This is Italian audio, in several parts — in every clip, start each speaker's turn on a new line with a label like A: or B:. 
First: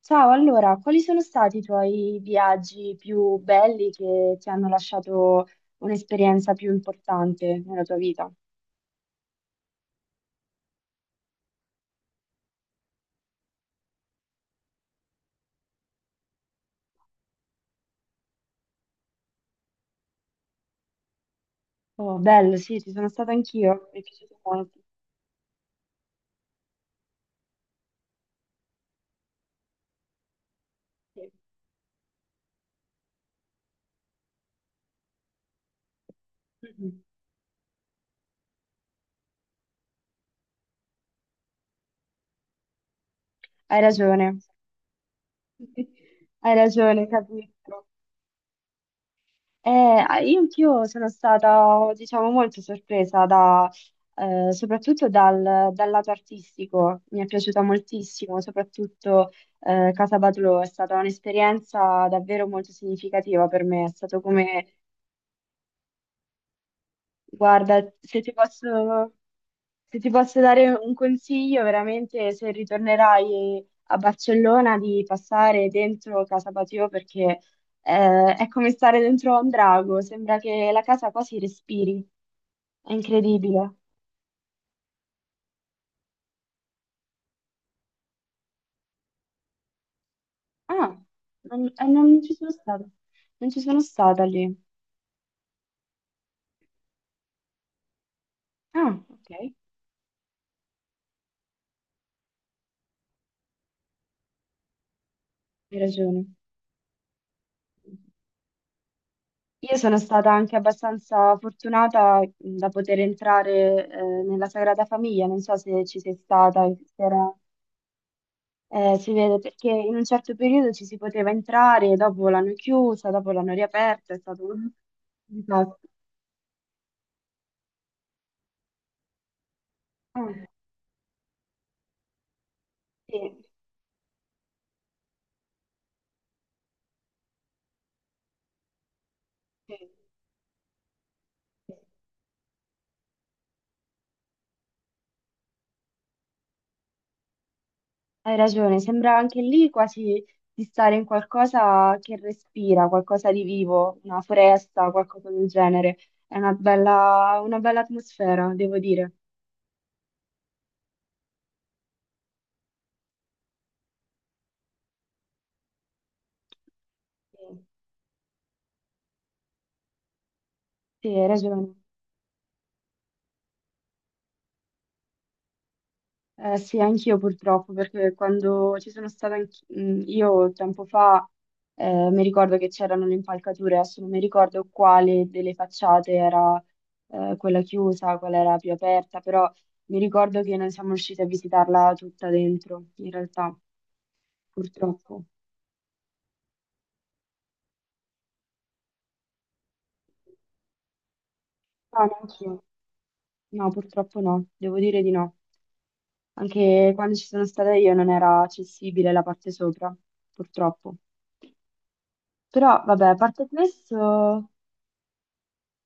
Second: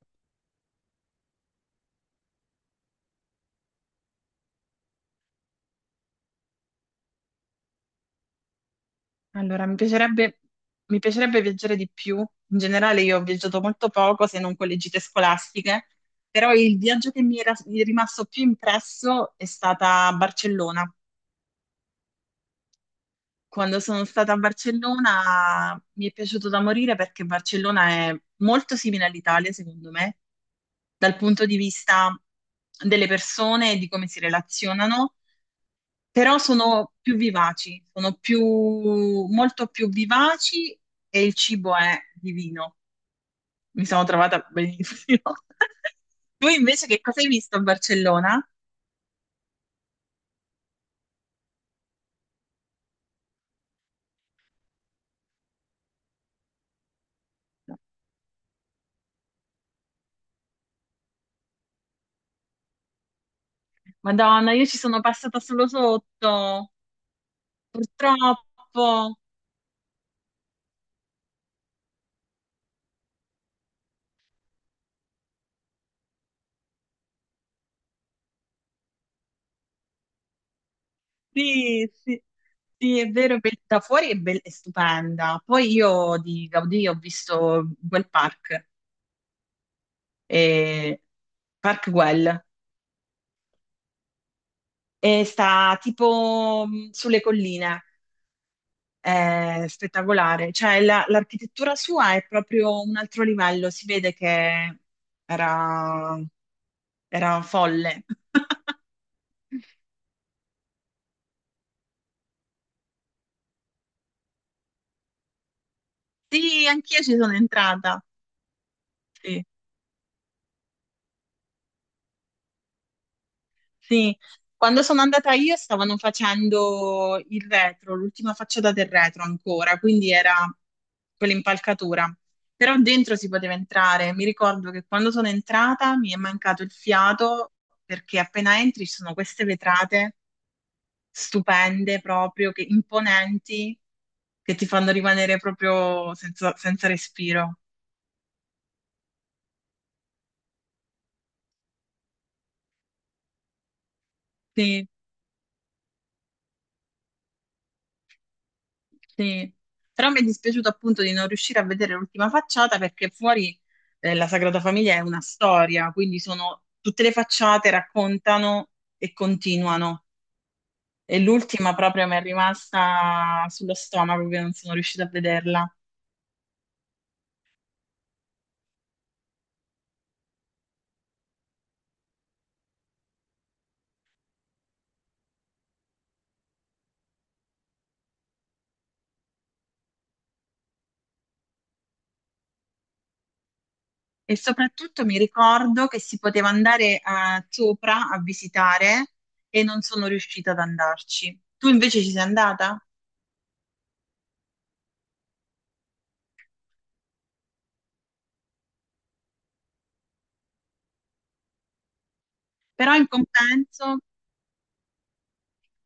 A: Ciao, allora, quali sono stati i tuoi viaggi più belli che ti hanno lasciato un'esperienza più importante nella tua vita?
B: Allora, mi piacerebbe viaggiare di più. In generale, io ho viaggiato molto poco, se non con le gite scolastiche, però il viaggio che mi è rimasto più impresso è stata a Barcellona.
A: Oh, bello, sì, ci sono stata
B: Quando
A: anch'io, mi è
B: sono stata a
A: piaciuto molto.
B: Barcellona mi è piaciuto da morire perché Barcellona è molto simile all'Italia, secondo me, dal
A: Sì.
B: punto di vista delle persone e di come si relazionano. Però sono
A: Mhm.
B: più vivaci, molto più vivaci e il cibo è divino.
A: Hai
B: Mi sono
A: ragione,
B: trovata benissimo. Tu
A: hai
B: invece che
A: ragione,
B: cosa hai visto a
A: capisco.
B: Barcellona?
A: Ah, io anch'io sono stata, diciamo, molto sorpresa da, soprattutto dal lato artistico, mi è piaciuta moltissimo. Soprattutto Casa Batlló è stata un'esperienza davvero molto significativa per me, è stato
B: Madonna, io
A: come.
B: ci sono passata solo sotto,
A: Guarda, se ti posso,
B: purtroppo.
A: se ti posso dare un consiglio, veramente se ritornerai a Barcellona di passare dentro Casa Batlló perché è come stare dentro a un drago, sembra che la casa quasi
B: Sì,
A: respiri,
B: sì,
A: è
B: sì, è vero,
A: incredibile.
B: da fuori è, è stupenda. Poi io di Gaudì ho visto quel park,
A: Ah,
B: eh,
A: non, eh,
B: Park
A: non ci
B: Güell,
A: sono stata, non ci sono stata lì.
B: e sta tipo sulle colline.
A: Ah, ok,
B: È spettacolare. Cioè, l'architettura sua è proprio un altro livello, si vede che
A: hai
B: era,
A: ragione.
B: era folle.
A: Io sono stata anche abbastanza fortunata da poter entrare nella Sagrada Famiglia, non so se ci sei stata,
B: Sì,
A: se
B: anch'io ci
A: era-
B: sono entrata.
A: si vede
B: Sì,
A: perché in un certo periodo ci si poteva entrare, dopo l'hanno chiusa, dopo l'hanno riaperta,
B: sì.
A: è stato un
B: Quando sono andata io
A: disastro.
B: stavano facendo il retro, l'ultima facciata del retro ancora, quindi era
A: Ah,
B: quell'impalcatura. Però dentro
A: sì,
B: si poteva entrare. Mi ricordo che quando sono entrata mi è mancato il fiato perché appena entri ci sono queste
A: sì,
B: vetrate
A: sì.
B: stupende proprio, che, imponenti, che ti fanno rimanere proprio senza, senza respiro.
A: Hai ragione, sembra anche lì quasi di stare in qualcosa che respira, qualcosa di vivo, una
B: Sì,
A: foresta, qualcosa del genere. È una bella atmosfera, devo dire.
B: sì. Però mi è dispiaciuto appunto di non riuscire a vedere l'ultima facciata perché fuori la Sagrada Famiglia è una storia, quindi sono tutte le
A: Sì,
B: facciate raccontano e continuano.
A: sì,
B: E
A: hai ragione.
B: l'ultima proprio mi è rimasta sullo stomaco che non sono riuscita a vederla.
A: Sì, anch'io purtroppo, perché quando ci sono stata io tempo fa, mi ricordo che c'erano le impalcature, adesso non mi ricordo quale delle facciate era, quella chiusa, quella era più aperta, però mi ricordo che non siamo riusciti a visitarla tutta dentro, in realtà,
B: E soprattutto mi
A: purtroppo.
B: ricordo che si poteva andare a sopra a visitare e non sono riuscita ad andarci. Tu invece
A: No,
B: ci sei
A: neanch'io.
B: andata?
A: No, purtroppo no, devo dire di no. Anche quando ci sono stata io non era accessibile la parte sopra, purtroppo. Però,
B: Però
A: vabbè, a parte questo,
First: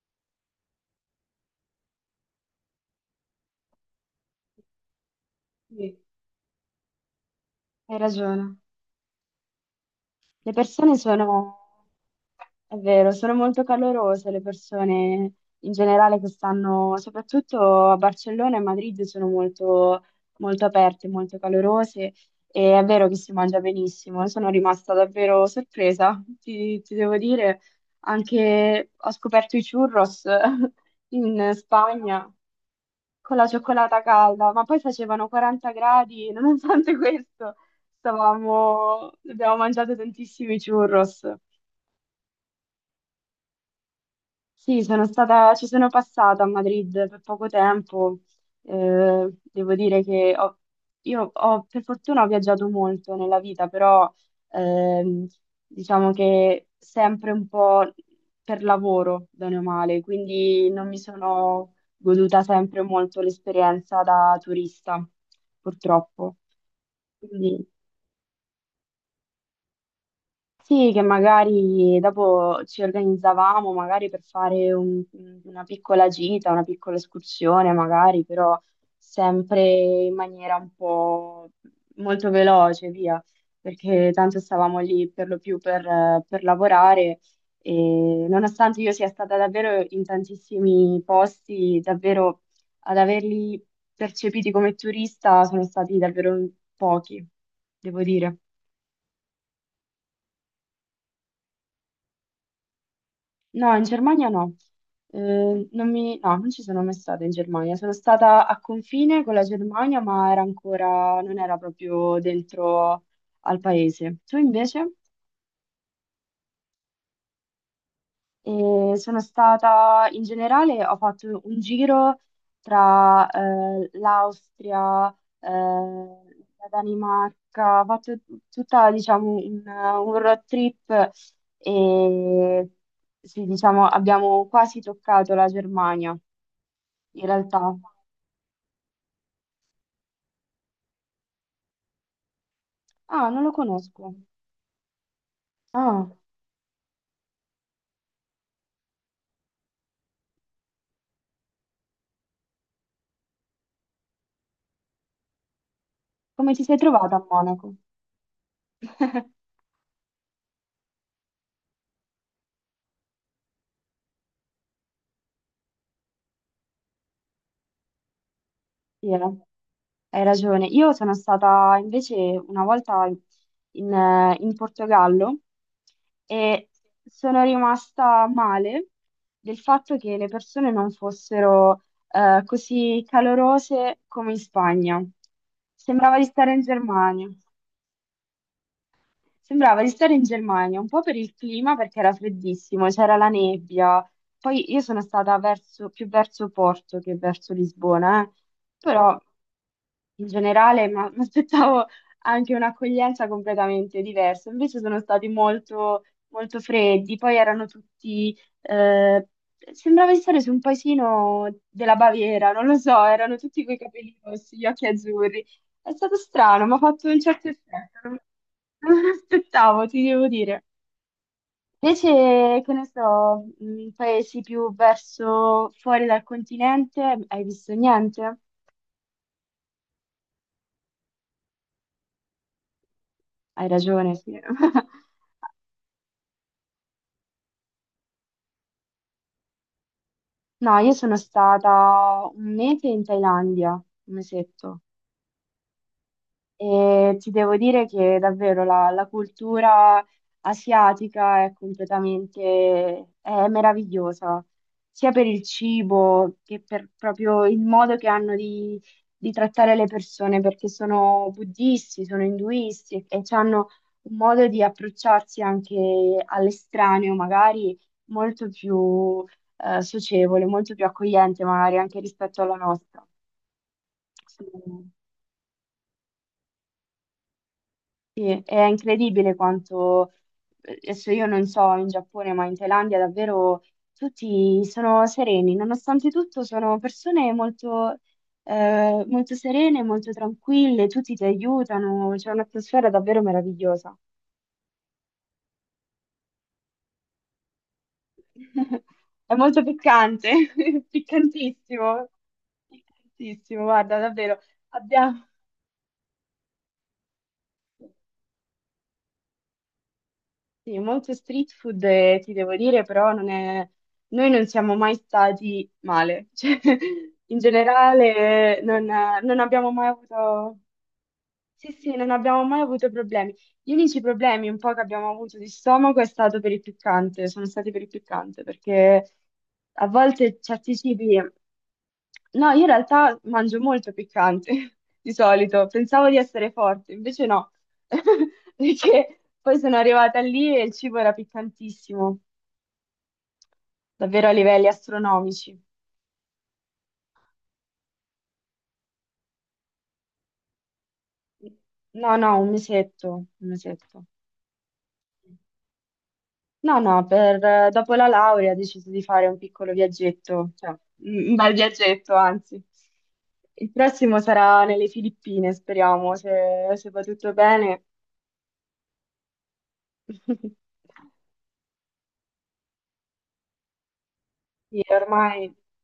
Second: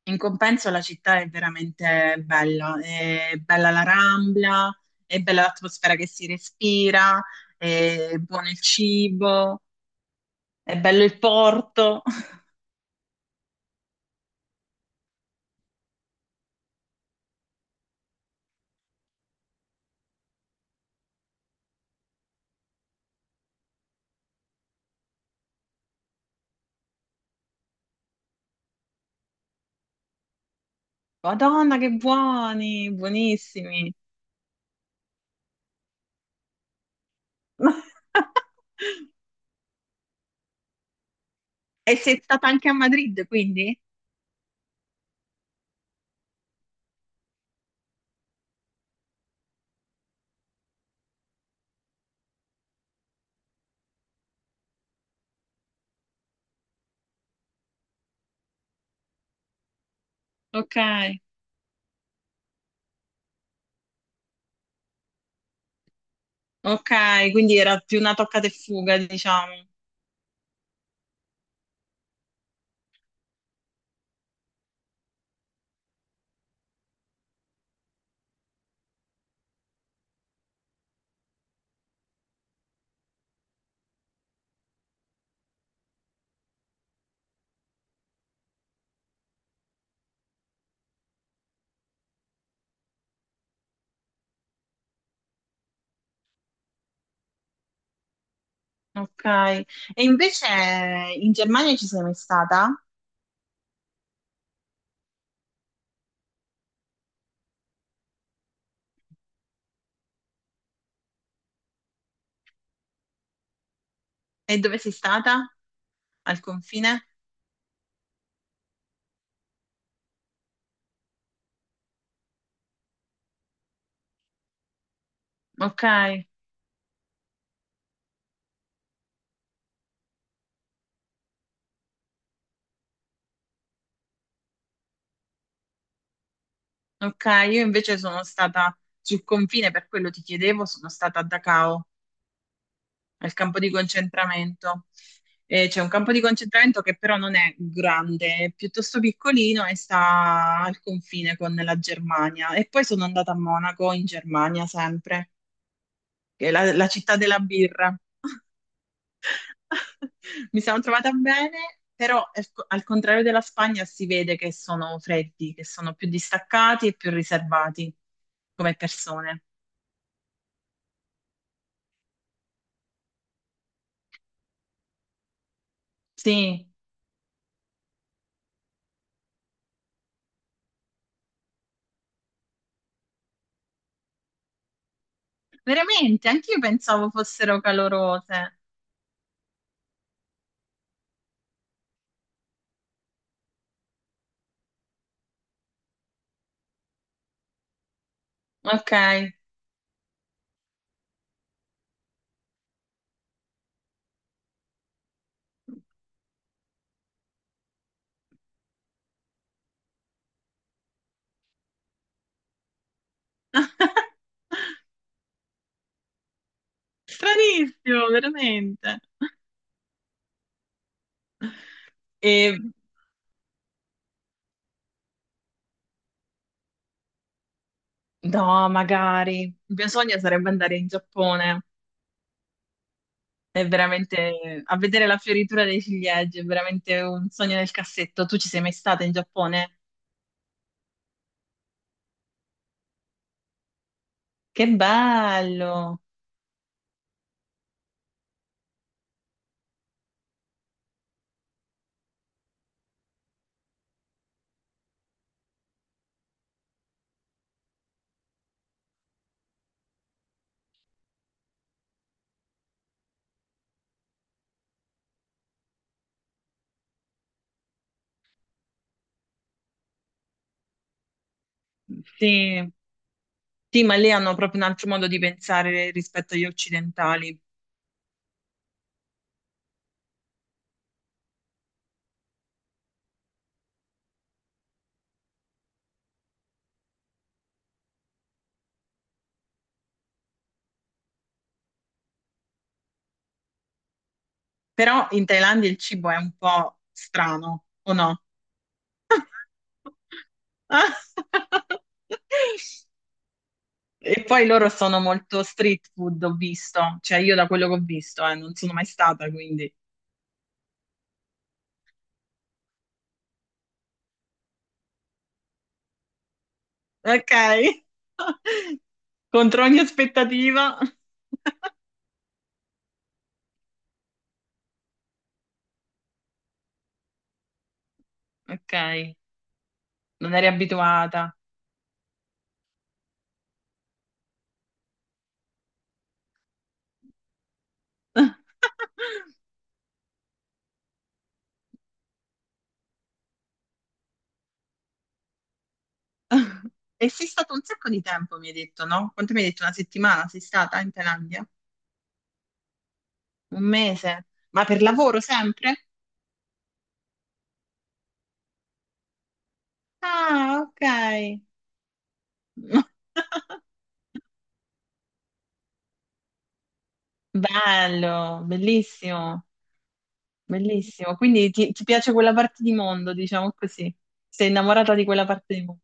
B: in compenso la città è veramente bella. È bella la Rambla, è bella l'atmosfera
A: sì,
B: che si respira,
A: hai
B: è
A: ragione.
B: buono il cibo,
A: Le
B: è
A: persone
B: bello il
A: sono,
B: porto.
A: è vero, sono molto calorose le persone in generale che stanno, soprattutto a Barcellona e Madrid, sono molto, molto aperte, molto calorose e è vero che si mangia benissimo. Sono rimasta davvero sorpresa, ti devo dire. Anche ho scoperto i churros in
B: Madonna, che
A: Spagna.
B: buoni,
A: Con la
B: buonissimi.
A: cioccolata calda, ma poi facevano 40 gradi, e nonostante questo, abbiamo mangiato tantissimi churros.
B: E sei stata anche a Madrid, quindi?
A: Sì, sono stata, ci sono passata a Madrid per poco tempo. Devo dire che per fortuna ho viaggiato molto nella vita, però ehm, diciamo che sempre un po' per lavoro, bene o male, quindi
B: Ok.
A: non mi sono goduta sempre molto l'esperienza da turista, purtroppo.
B: Ok, quindi era più una toccata e fuga, diciamo.
A: Sì, che magari dopo ci organizzavamo magari per fare una piccola gita, una piccola escursione, magari, però sempre in maniera un po' molto veloce, via, perché tanto stavamo lì per lo più per lavorare e nonostante io sia stata davvero in tantissimi posti, davvero ad averli percepiti come turista sono stati davvero pochi, devo dire.
B: Ok. E invece in Germania ci sei mai stata?
A: No, in Germania no. Non mi- No, non ci sono mai stata in Germania. Sono stata a confine con la Germania, ma era ancora, non era proprio dentro al paese. Tu
B: E dove sei
A: invece?
B: stata? Al confine?
A: Sono stata in generale, ho fatto un giro tra l'Austria,
B: Ok,
A: la Danimarca, ho fatto tutta, diciamo, un road trip e sì, diciamo, abbiamo quasi toccato la Germania.
B: ok.
A: In
B: Io
A: realtà.
B: invece sono stata sul confine, per quello ti chiedevo, sono stata a Dachau,
A: Ah,
B: al
A: non lo
B: campo di
A: conosco.
B: concentramento. E c'è un
A: Ah,
B: campo di concentramento che però non è grande, è piuttosto piccolino e sta al confine con la Germania. E poi sono andata a Monaco, in Germania, sempre, che è
A: come ti
B: la
A: sei
B: la
A: trovata
B: città
A: a
B: della
A: Monaco?
B: birra. Mi sono trovata bene, però al contrario della Spagna si vede che sono freddi, che sono più distaccati e più riservati come
A: Sì,
B: persone.
A: hai ragione. Io sono stata invece una volta in Portogallo
B: Sì,
A: e sono rimasta male del fatto che le persone non fossero così calorose come in Spagna. Sembrava di
B: veramente,
A: stare
B: anche io
A: in
B: pensavo
A: Germania.
B: fossero calorose.
A: Sembrava di stare in Germania, un po' per il clima perché era freddissimo, c'era la nebbia. Poi io sono stata più verso Porto che verso Lisbona, eh.
B: Ok.
A: Però in generale mi aspettavo anche un'accoglienza completamente diversa. Invece sono stati molto, molto freddi, poi erano tutti... eh, Sembrava di stare su un paesino della Baviera, non lo so, erano tutti coi capelli rossi, gli occhi azzurri. È stato strano, mi ha fatto un certo effetto,
B: Stranissimo,
A: non
B: veramente.
A: me l'aspettavo, ti devo dire.
B: E
A: Invece, che ne so, paesi più verso fuori dal continente, hai visto niente?
B: no, magari. Il mio sogno sarebbe andare in Giappone. È
A: Hai ragione, sì.
B: veramente a vedere la fioritura dei ciliegi, è veramente un sogno nel cassetto. Tu ci sei mai stata in Giappone?
A: No, io sono stata un mese in Thailandia, un
B: Che
A: mesetto.
B: bello!
A: E ti devo dire che davvero la cultura asiatica è completamente, è meravigliosa, sia per il cibo che per proprio il modo che hanno di trattare le persone, perché sono buddisti, sono induisti e hanno un modo di approcciarsi anche all'estraneo, magari molto più socievole, molto più accogliente, magari anche rispetto alla
B: Sì.
A: nostra.
B: Sì, ma lì hanno
A: Sì.
B: proprio un altro modo di pensare rispetto agli occidentali.
A: Sì, è incredibile quanto, adesso io non so in Giappone, ma in Thailandia davvero tutti sono sereni, nonostante tutto sono persone molto serene, molto tranquille, tutti ti aiutano, c'è un'atmosfera davvero meravigliosa.
B: Però in Thailandia il cibo è un po' strano, o no?
A: È molto piccante, piccantissimo, piccantissimo, guarda,
B: E
A: davvero.
B: poi loro sono
A: Abbiamo
B: molto street food, ho visto. Cioè, io da quello che ho visto, non sono mai stata, quindi.
A: Sì, molto street food, ti devo dire, però non è. Noi non siamo mai stati male. Cioè,
B: Ok.
A: in generale, non
B: Contro
A: abbiamo
B: ogni
A: mai avuto,
B: aspettativa.
A: sì, sì, non abbiamo mai avuto problemi. Gli unici problemi un po' che abbiamo avuto di stomaco è stato per il piccante, sono stati per il piccante,
B: Ok,
A: perché a
B: non
A: volte
B: eri
A: certi cibi.
B: abituata.
A: No, io in realtà mangio molto piccante, di solito, pensavo di essere forte, invece no, perché poi sono arrivata lì e il cibo era piccantissimo, davvero a livelli astronomici.
B: E sei stato un sacco di tempo, mi hai detto, no? Quanto mi hai detto? Una settimana sei stata in Thailandia?
A: No, no, un mesetto, un
B: Un
A: mesetto.
B: mese? Ma per lavoro sempre?
A: No, no, dopo la laurea ho deciso di fare un piccolo viaggetto,
B: Ah,
A: cioè
B: ok.
A: un bel viaggetto, anzi. Il prossimo sarà nelle Filippine, speriamo, se va tutto bene.
B: Bello, bellissimo, bellissimo. Quindi ti piace quella parte di mondo, diciamo così. Sei
A: Sì,
B: innamorata di quella
A: ormai,
B: parte di mondo.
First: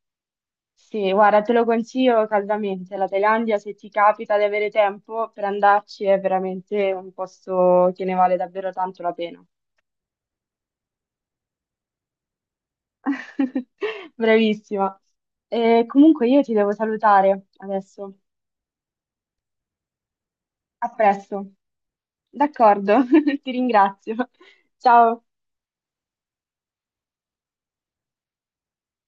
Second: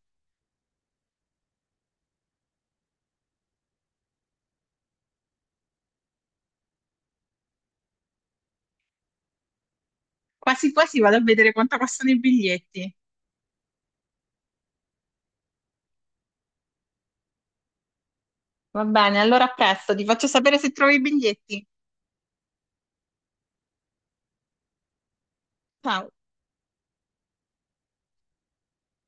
A: sì, guarda, te lo consiglio caldamente. La Thailandia, se ti capita di avere tempo per andarci, è veramente un posto che ne vale davvero tanto la pena.
B: Quasi quasi vado a vedere quanto costano i biglietti.
A: Bravissima. E comunque io ti devo salutare adesso.
B: Va bene, allora a presto, ti faccio sapere se
A: A
B: trovi i
A: presto.
B: biglietti.
A: D'accordo, ti ringrazio. Ciao.
B: Ciao.